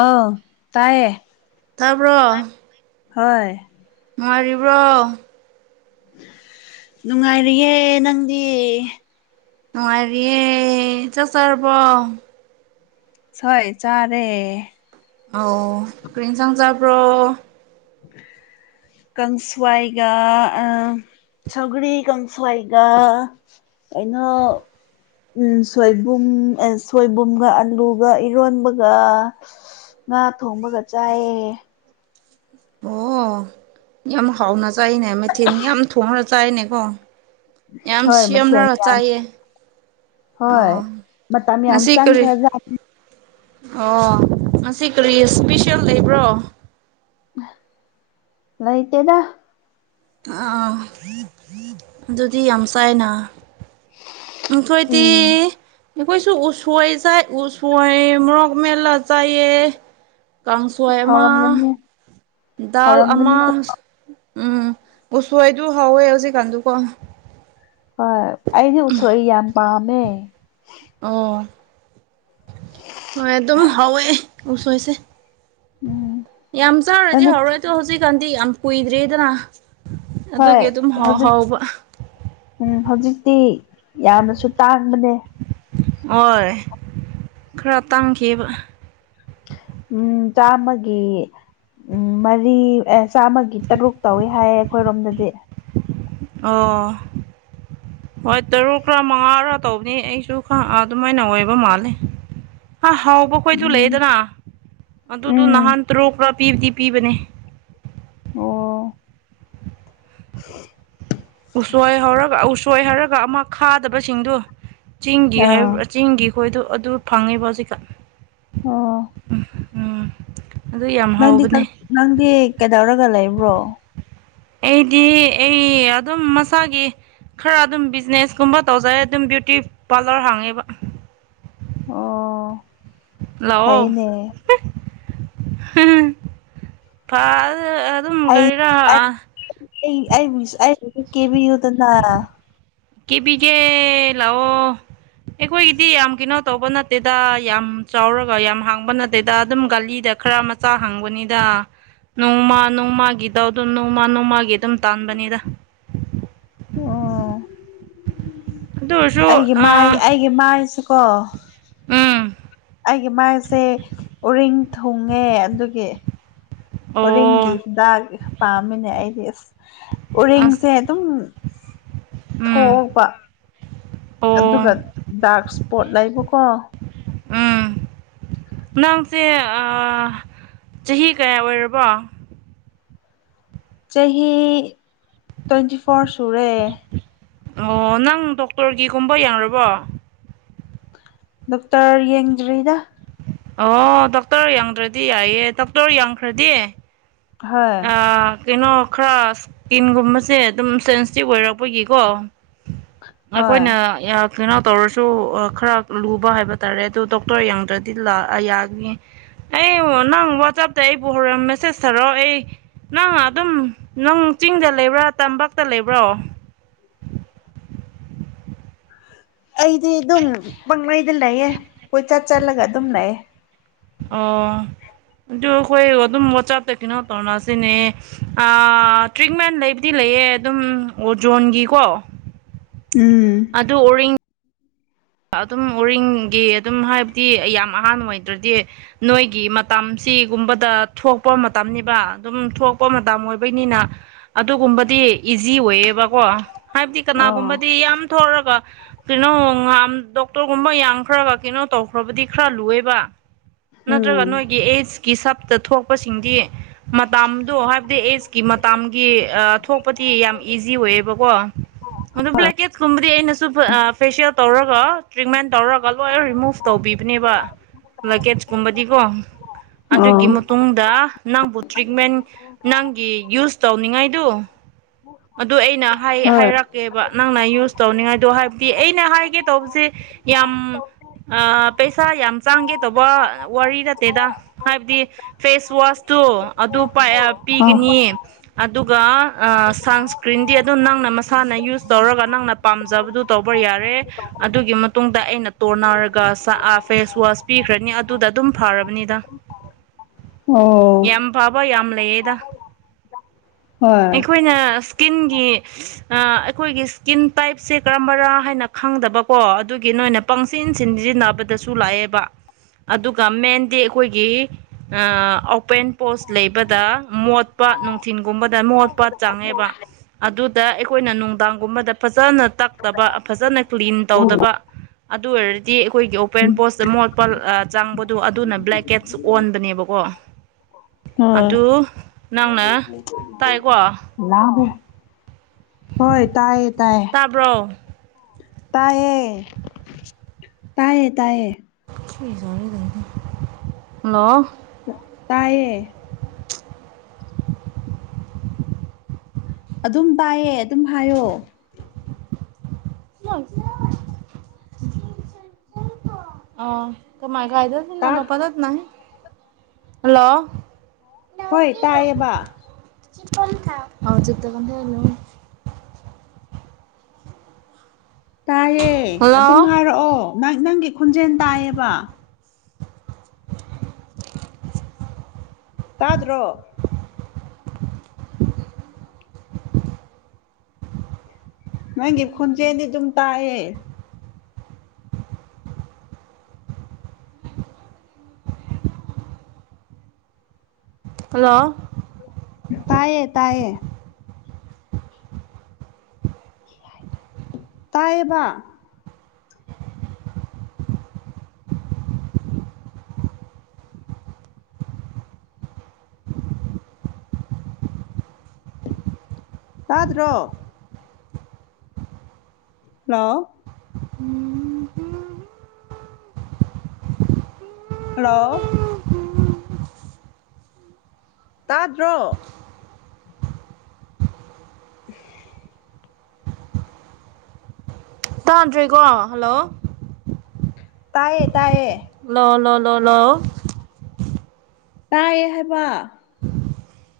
ꯑ ꯇꯥꯏꯌꯦ ꯇꯥꯕ꯭ꯔꯣ ꯍꯣꯏ ꯉꯔꯤꯕ꯭ꯔꯣ ꯅꯨꯡꯉꯥꯏꯔꯤꯌꯦ ꯅꯪꯗꯤ ꯅꯨꯉꯥꯏꯔꯤꯌꯦ ꯆꯥꯛ ꯆꯥꯔꯕꯣ ꯁꯣꯏ ꯆꯔꯦ ꯑ ꯀꯔꯤꯦꯟ ꯆꯪꯖꯕ꯭ꯔꯣ ꯀꯪꯁꯋꯥꯏꯒ ꯑ ꯁꯒꯔꯤ ꯀꯪꯁꯋꯥꯏꯒ ꯑꯩꯅ ꯎꯝ ꯁꯣꯏꯕꯨꯝ ꯁꯣꯏꯕꯨꯝꯒ ꯑꯂꯨꯒ ꯏꯔꯣꯟꯕꯒ ꯉꯥ ꯊꯣꯡꯕꯒ ꯆꯥꯏꯌꯦ ꯑꯣ ꯌꯥꯝ ꯍꯥꯎꯅ ꯆꯥꯏꯅꯦ ꯃꯩꯊꯤꯟ ꯌꯥꯝ ꯊꯣꯡꯅ ꯆꯥꯏꯅꯦꯀꯣ ꯌꯥꯝ ꯍꯣꯏ ꯃꯊꯦꯜ ꯁꯦꯝꯂꯒ ꯌꯥꯝ ꯆꯥꯏꯌꯦ ꯍꯣꯏ ꯑꯣ ꯃꯇꯝ ꯉ ꯌꯥꯝ ꯁꯤ ꯀꯔꯤ ꯆꯪꯈ꯭ꯔꯖꯥꯠꯅꯤ ꯑꯣ ꯉꯁꯤ ꯀꯔꯤ ꯏꯁꯄꯤꯁꯦꯜ ꯂꯩꯕ꯭ꯔꯣ ꯂꯩꯣꯏꯇꯗ ꯑ ꯑꯗꯨꯗꯤ ꯌꯥꯝꯁꯥꯏꯅ ꯑꯩꯈꯣꯏꯗꯤ ꯎꯝ ꯑꯩꯈꯣꯏꯁꯨ ꯎꯁꯣꯏ ꯆꯥꯏ ꯎꯁꯣꯏ ꯃꯣꯔꯣꯛ ꯃꯦꯂꯥ ꯆꯥꯏꯑ ꯀꯥꯡꯁꯣꯏ ꯑꯃ ꯍꯥꯎꯔꯝꯒꯅꯤ ꯗꯥꯜ ꯑꯃ ꯍꯥꯎꯔꯝꯒꯅꯤꯀꯣ ꯎꯝ ꯄꯨꯁꯨꯗꯨ ꯍꯥꯎꯋꯦ ꯍꯧꯖꯤꯛꯀꯥꯟꯗꯨꯀꯣ ꯍꯣꯏ ꯑꯩꯗꯤ ꯎꯁꯣꯏ ꯌꯥꯝ ꯄꯥꯝꯃꯦ ꯑꯎ ꯍꯣꯏ ꯑꯗꯨꯝ ꯍꯧꯋꯦ ꯎꯁꯣꯏꯁꯦ ꯎꯝ ꯌꯥꯝ ꯆꯥꯔꯗꯤ ꯅꯪꯗꯤ ꯍꯧꯔꯣꯏ ꯑꯗꯣ ꯍꯧꯖꯤꯛꯀꯥꯟꯗꯤ ꯌꯥꯝ ꯀꯨꯏꯗ꯭ꯔꯦꯗꯅ ꯍꯣꯏ ꯑꯗꯨꯒꯤ ꯑꯗꯨꯝ ꯍꯥꯎ ꯍꯧꯖꯤꯛ ꯍꯥꯎꯕ ꯎꯝ ꯍꯧꯖꯤꯛꯇꯤ ꯌꯥꯝꯅꯁꯨ ꯇꯥꯡꯕꯅꯦ ꯍꯣꯏ ꯈꯔ ꯇꯥꯡꯈꯤꯕ ꯎꯝ ꯆꯥꯃꯒꯤ ꯎꯝ ꯃꯔꯤ ꯆꯥꯝꯃꯒꯤ ꯇꯔꯨꯛ ꯇꯧꯋꯦ ꯍꯥꯏꯌꯦ ꯑꯩꯈꯣꯏꯔꯣꯝꯗꯗꯤ ꯑꯣ ꯍꯣꯏ ꯇꯔꯨꯛ ꯂꯥ ꯃꯉꯥꯔ ꯇꯧꯕꯅꯤ ꯑꯩꯁꯨ ꯈ ꯑꯗꯨꯃꯥꯏꯅ ꯑꯣꯏꯕ ꯃꯥꯜꯂꯦ ꯍꯥ ꯍꯥꯎꯕꯈꯣꯏꯁꯨ ꯎꯝ ꯂꯩꯌꯦꯗꯅ ꯑꯗꯨꯗꯣ ꯎꯝ ꯅꯍꯥꯟ ꯇꯔꯨꯛ ꯂꯥ ꯄꯤꯕꯗꯤ ꯄꯤꯕꯅꯦ ꯑꯣ ꯎꯁꯣꯏ ꯍꯧꯔꯒ ꯎꯁꯣꯏ ꯍꯥꯏꯔꯒ ꯑꯃ ꯈꯥꯗꯕꯁꯤꯡꯗꯨ ꯆꯤꯡꯒꯤ ꯑꯥ ꯍꯥꯏ꯭ꯕꯔ ꯆꯤꯡꯒꯤ ꯑꯩꯈꯣꯏꯗꯣ ꯑꯗꯨ ꯐꯪꯉꯦꯕ ꯍꯧꯖꯤꯛꯀꯥꯟ ꯑꯣ ꯎꯝ ꯎꯝ ꯑꯗꯨ ꯌꯥꯝ ꯅꯪꯗꯤ ꯍꯥꯎꯕꯅꯦ ꯅꯪꯗꯤ ꯀꯩꯗꯧꯔꯒ ꯂꯩꯕ꯭ꯔꯣ ꯑꯩꯗꯤ ꯑꯩ ꯑꯗꯨꯝ ꯃꯁꯥꯒꯤ ꯈꯔ ꯑꯗꯨꯝ ꯕꯤꯖꯤꯅꯦꯁ ꯀꯨꯝꯕ ꯇꯧꯖꯔꯦ ꯑꯗꯨꯝ ꯗꯦꯠꯀꯤ ꯄꯥꯂꯔ ꯍꯥꯡꯉꯦꯕ ꯑꯣ ꯂꯥꯑꯣ ꯐꯩꯅꯦ ꯐꯥꯜ ꯑꯩ ꯑꯩꯕꯨ ꯀꯦꯕꯤꯌꯨꯗꯅ ꯀꯦꯕꯤꯒꯦ ꯂꯥꯛꯑꯣ ꯑꯩꯈꯣꯏꯒꯤꯗꯤ ꯌꯥꯝ ꯀꯩꯅꯣ ꯇꯧꯕ ꯅꯠꯇꯦꯗ ꯌꯥꯝ ꯆꯥꯎꯔꯒ ꯌꯥꯝ ꯍꯥꯡꯕ ꯅꯠꯇꯦꯗ ꯑꯗꯨꯝ ꯒꯥꯂꯤꯗ ꯈꯔ ꯃꯆꯥ ꯍꯥꯡꯕꯅꯤꯗ ꯅꯣꯡꯃ ꯅꯣꯡꯃꯒꯤꯇꯧꯗꯨ ꯅꯣꯡꯃ ꯅꯣꯡ ꯃꯥꯒꯤ ꯑꯗꯨꯝ ꯇꯥꯟꯕꯅꯦꯗ ꯑꯣ ꯑꯗꯨ ꯑꯣꯏꯔꯁꯨ ꯑꯩꯒꯤ ꯑ ꯃꯥꯏ ꯑꯩꯒꯤ ꯃꯥꯏꯁꯤꯀꯣ ꯎꯝ ꯑꯩꯒꯤ ꯃꯥꯏꯁꯦ ꯎꯔꯤꯡ ꯊꯨꯡꯉꯦ ꯑꯗꯨꯒꯤ ꯎꯔꯤꯡꯒꯤ ꯑꯣ ꯍꯤꯗꯥꯛꯀꯤ ꯄꯥꯝꯃꯤꯅꯦ ꯑꯩꯗꯤ ꯑꯁ ꯎꯔꯤꯡꯁꯦ ꯑꯁ ꯑꯗꯨꯝ ꯎꯝ ꯊꯣꯛꯄ ꯑꯗꯨꯒ ꯑꯣ ꯗꯥꯛ ꯁꯄꯣꯠ ꯂꯩꯕꯀꯣ ꯎꯝ ꯅꯪꯁꯦ ꯆꯍꯤ ꯀꯌꯥ ꯑꯣꯏꯔꯕ ꯆꯍꯤ ꯇ꯭ꯋꯦꯟꯇꯤ ꯐꯣꯔ ꯁꯨꯔꯦ ꯑꯣ ꯅꯪ ꯗꯣꯛꯇꯔꯒꯤꯒꯨꯝꯕ ꯌꯥꯔꯕꯣ ꯗꯣꯛꯇꯔ ꯌꯦꯡꯗꯔꯤꯗ ꯑꯣ ꯗꯣꯛꯇꯔ ꯌꯥꯡꯗ꯭ꯔꯗꯤ ꯌꯥꯏꯌꯦ ꯗꯣꯛꯇꯔ ꯌꯥꯡꯈ꯭ꯔꯗꯤ ꯍꯣꯏ ꯑꯥ ꯀꯩꯅꯣ ꯈꯔ ꯁꯀꯤꯟꯒꯨꯝꯕꯁꯦ ꯑꯗꯨꯝ ꯁꯦꯟꯁꯤꯇꯤꯞ ꯑꯣꯏꯔꯛꯄꯒꯤꯀꯣ ꯍꯣꯏ ꯑꯈꯣꯏꯅ ꯌꯥꯝ ꯀꯩꯅꯣ ꯇꯧꯔꯁꯨ ꯈꯔ ꯂꯨꯕ ꯍꯥꯏꯕ ꯇꯥꯔꯦ ꯑꯗꯨ ꯗꯣꯛꯇꯔ ꯌꯥꯡꯗ꯭ꯔꯗꯤ ꯗꯨꯅ ꯌꯥꯒꯅꯤ ꯑꯩꯕꯨ ꯅꯪ ꯋꯥꯆꯞꯇꯩ ꯑꯩ ꯄꯨꯔꯝ ꯃꯦꯁꯦꯁ ꯊꯥꯔꯛꯑꯣ ꯑꯩ ꯅꯪ ꯑꯗꯨꯝ ꯅꯪ ꯆꯤꯡꯗ ꯂꯩꯕ꯭ꯔꯥ ꯇꯝꯄꯥꯛꯇ ꯂꯩꯕ꯭ꯔꯣ [inaudible] ꯑꯩꯗꯤ ꯑꯗꯨꯝ ꯄꯪꯂꯩꯗ ꯂꯩꯌꯦ ꯀꯣꯏꯆꯠ ꯆꯠꯂꯒ ꯑꯗꯨꯝ ꯂꯩꯌꯦ ꯑꯣ ꯑꯗꯨ ꯑꯩꯈꯣꯏ ꯑꯗꯨꯝ ꯋꯥꯆꯞꯇ ꯀꯩꯅꯣ ꯇꯧꯅꯁꯤꯅꯦ ꯇ꯭ꯔꯤꯠꯃꯦꯟ ꯂꯩꯕꯗꯤ ꯂꯩ ꯂꯩꯌꯦ ꯑꯗꯨꯝ ꯑꯣꯖꯣꯟꯒꯤꯀꯣ ꯎꯝ ꯑꯗꯨ ꯑꯣ ꯑꯗꯨꯝ ꯎꯔꯤꯡꯒꯤ ꯑꯗꯨꯝ ꯍꯥꯏꯕꯗꯤ ꯌꯥꯝ ꯑꯍꯥꯟꯕ ꯑꯣꯏꯗ꯭ꯔꯗꯤ ꯅꯣꯏꯒꯤ ꯃꯇꯝ ꯁꯤꯒꯨꯝꯕꯗ ꯊꯣꯛꯄ ꯃꯇꯝꯅꯤꯕ ꯑꯗꯨꯝ ꯊꯣꯛꯄ ꯃꯇꯝ ꯑꯣꯏꯕꯩꯅꯤꯅ ꯑꯗꯨꯒꯨꯝꯕꯗꯤ ꯑꯣꯏꯕꯣ ꯍꯥꯏꯕꯗꯤ ꯑꯣ ꯀꯅꯥꯒꯨꯝꯕ ꯌꯥꯝ ꯊꯒ ꯀꯩꯅꯣ ꯗꯣꯛꯇꯔꯒꯨꯝꯕ ꯌꯥꯡꯈ꯭ꯔꯕ ꯀꯩꯅꯣ ꯇꯧꯈ꯭ꯔꯕꯗꯤ ꯈꯔ ꯂꯨꯑꯦꯕ ꯎꯝ ꯅꯠꯇ꯭ꯔꯒ ꯅꯣꯏꯒꯤ ꯑꯩꯠꯁꯀꯤ ꯁꯞꯇ ꯊꯣꯛꯄꯁꯤꯡꯗꯤ ꯃꯇꯥꯝꯗꯣ ꯍꯥꯏꯕꯗꯤ ꯑꯦꯖꯀꯤ ꯃꯇꯥꯝꯒꯤ ꯊꯣꯛꯄꯗꯤ ꯌꯥꯝ ꯏꯖꯤ ꯑꯣꯏꯌꯦꯕꯀꯣ ꯑꯗꯨ ꯕ꯭ꯂꯦꯛꯀꯦꯠꯁꯀꯨꯝꯕꯗꯤ ꯑꯩꯅꯁꯨ ꯐꯦꯁꯤꯌꯦꯜ ꯇꯧꯔꯒ ꯇ꯭ꯔꯤꯠꯃꯦꯟ ꯇꯧꯔꯒ ꯀ ꯂꯣꯏꯅ ꯔꯤꯃꯨꯚ ꯇꯧꯕꯤꯕꯅꯦꯕ ꯂꯒꯦꯖꯀꯨꯝꯕꯗꯤꯀꯣ ꯑꯣ ꯑꯗꯨꯒꯤ ꯃꯇꯨꯡꯗ ꯅꯪꯕꯨ ꯇ꯭ꯔꯤꯠꯃꯦꯟ ꯅꯪꯒꯤ ꯌꯨꯁ ꯇꯧꯅꯤꯡꯉꯥꯏꯗꯨ ꯑꯗꯨ ꯑꯩꯅ ꯍꯣꯏ ꯑ ꯍꯥꯏꯔꯛꯀꯦꯕ ꯅꯪꯅ ꯌꯨꯁ ꯇꯧꯅꯤꯡꯉꯥꯏꯗꯣ ꯍꯥꯏꯕꯗꯤ ꯑꯩꯅ ꯍꯥꯏꯒꯦ ꯇꯧꯕꯁꯦ ꯌꯥꯝ ꯄꯩꯁꯥ ꯌꯥꯝ ꯆꯥꯡꯒꯦ ꯇꯧꯕ ꯋꯥꯔꯤ ꯅꯠꯇꯦꯗ ꯍꯥꯏꯕꯗꯤ ꯐꯦꯁ ꯋꯥꯁꯇꯨ ꯄꯤꯒꯅꯤ ꯑꯗꯨꯒ ꯁꯟꯁꯀ꯭ꯔꯤꯟꯗꯤ ꯑꯗꯨꯝ ꯅꯪꯅ ꯃꯁꯥꯅ ꯌꯨꯁ ꯇꯧꯔꯒ ꯅꯪꯅ ꯄꯥꯝꯖꯕꯗꯨ ꯇꯧꯕ ꯌꯥꯔꯦ ꯑꯗꯨꯒꯤ ꯃꯇꯨꯡꯗ ꯑꯩꯅ ꯇꯣꯔ ꯅꯥꯔꯒ ꯐꯦꯁ ꯋꯥꯁ ꯄꯤꯈ꯭ꯔꯅꯤ ꯑꯗꯨꯗ ꯑꯗꯨꯝ ꯐꯔꯕꯅꯤꯗ [unintelligible] ꯑꯣ ꯌꯥꯝ ꯐꯕ ꯌꯥꯝ ꯂꯩꯌꯦꯗ ꯍꯣꯏ ꯑꯩꯈꯣꯏꯅ ꯁ꯭ꯀꯤꯟꯒꯤ ꯑꯩꯈꯣꯏꯒꯤ ꯁ꯭ꯀꯤꯟ ꯇꯥꯏꯞꯁꯦ ꯀꯔꯝꯕꯔꯥ ꯍꯥꯏꯅ ꯈꯪꯗꯕꯀꯣ ꯑꯗꯨꯒꯤ ꯀ ꯅ ꯑꯣꯏꯅ ꯄꯪꯁꯤꯟ ꯁꯤꯟꯖꯤꯟꯅꯕꯗꯁꯨ ꯂꯥꯛꯑꯦꯕ ꯑꯗꯨꯒ ꯃꯦꯟꯗꯤ ꯑꯩꯈꯣꯏꯒꯤ ꯑꯣꯄꯦꯟ ꯄꯣꯁ ꯂꯩꯕꯗ ꯃꯣꯠ ꯄ ꯅꯨꯡꯊꯤꯟꯒꯨꯝꯕꯗ ꯃꯣꯠ ꯄꯠ ꯆꯪꯉꯦꯕ ꯑꯗꯨꯗ ꯑꯩꯈꯣꯏꯅ ꯅꯨꯡꯗꯥꯡꯒꯨꯝꯕꯗ ꯐꯖꯅ ꯇꯛꯇꯕ ꯐꯖꯅ ꯀ꯭ꯂꯤꯟ ꯇꯧꯗꯕ ꯑꯗꯨ ꯑꯣꯏꯔꯗꯤ ꯑꯩꯈꯣꯏꯒꯤ ꯑꯣꯄꯦꯟ ꯄꯣꯁꯇ ꯃꯣꯠꯄ ꯆꯪꯕꯗꯣ ꯑꯗꯨꯅ ꯕ꯭ꯂꯦꯛꯀꯦꯠꯁ ꯑꯣꯟꯕꯅꯦꯕꯀꯣ ꯑꯗꯨ ꯅꯪꯅ ꯇꯥꯏꯀꯣ ꯍꯣꯏ ꯍꯣꯏ ꯇꯥꯏ ꯇꯥꯕ꯭ꯔꯣ ꯇꯌꯦ ꯇꯌꯦ ꯇꯌꯦ ꯍꯜꯂꯣ ꯇꯌꯦ [unintelligible] ꯑꯗꯨꯝ ꯄꯥꯏꯌꯦ ꯑꯗꯨꯝ ꯍꯥꯏꯌꯣ ꯑ ꯀꯃꯥꯏ ꯀꯥꯏꯗ ꯅ ꯇꯥ ꯂꯣ ꯄꯗ ꯅ ꯍꯜꯂꯣ ꯍꯣꯏ ꯇꯥꯏꯌꯦꯕ ꯆ ꯀ ꯊꯣ ꯇꯥꯏꯌꯦ ꯑꯗꯨꯝ ꯍꯥꯏꯔꯛꯑꯣ ꯅꯪ ꯅꯪꯒꯤ ꯈꯣꯟꯖꯦꯜ ꯇꯥꯏꯌꯦꯕ [unintelligible] ꯇꯥꯗ꯭ꯔꯣ ꯅꯪꯒꯤ ꯈꯨꯟꯆꯦꯗꯤ ꯑꯗꯨꯝ ꯇꯥꯏꯑꯌꯦ ꯍꯜꯂꯣ ꯇꯥꯌꯦ ꯇꯥꯌꯦ ꯇꯥꯏꯕ ꯇꯥꯗ꯭ꯔꯣ ꯍꯂꯣ ꯍꯜꯂꯣ ꯇꯥꯗ꯭ꯔꯣ [unintelligible] ꯇꯥꯗ꯭ꯔꯦꯀꯣ ꯍꯜꯂꯣ ꯇꯥꯏꯌꯦ ꯇꯌꯦ ꯂꯅ ꯂꯅ ꯇꯥꯏꯌꯦ ꯍꯥꯏꯕ [unintelligible]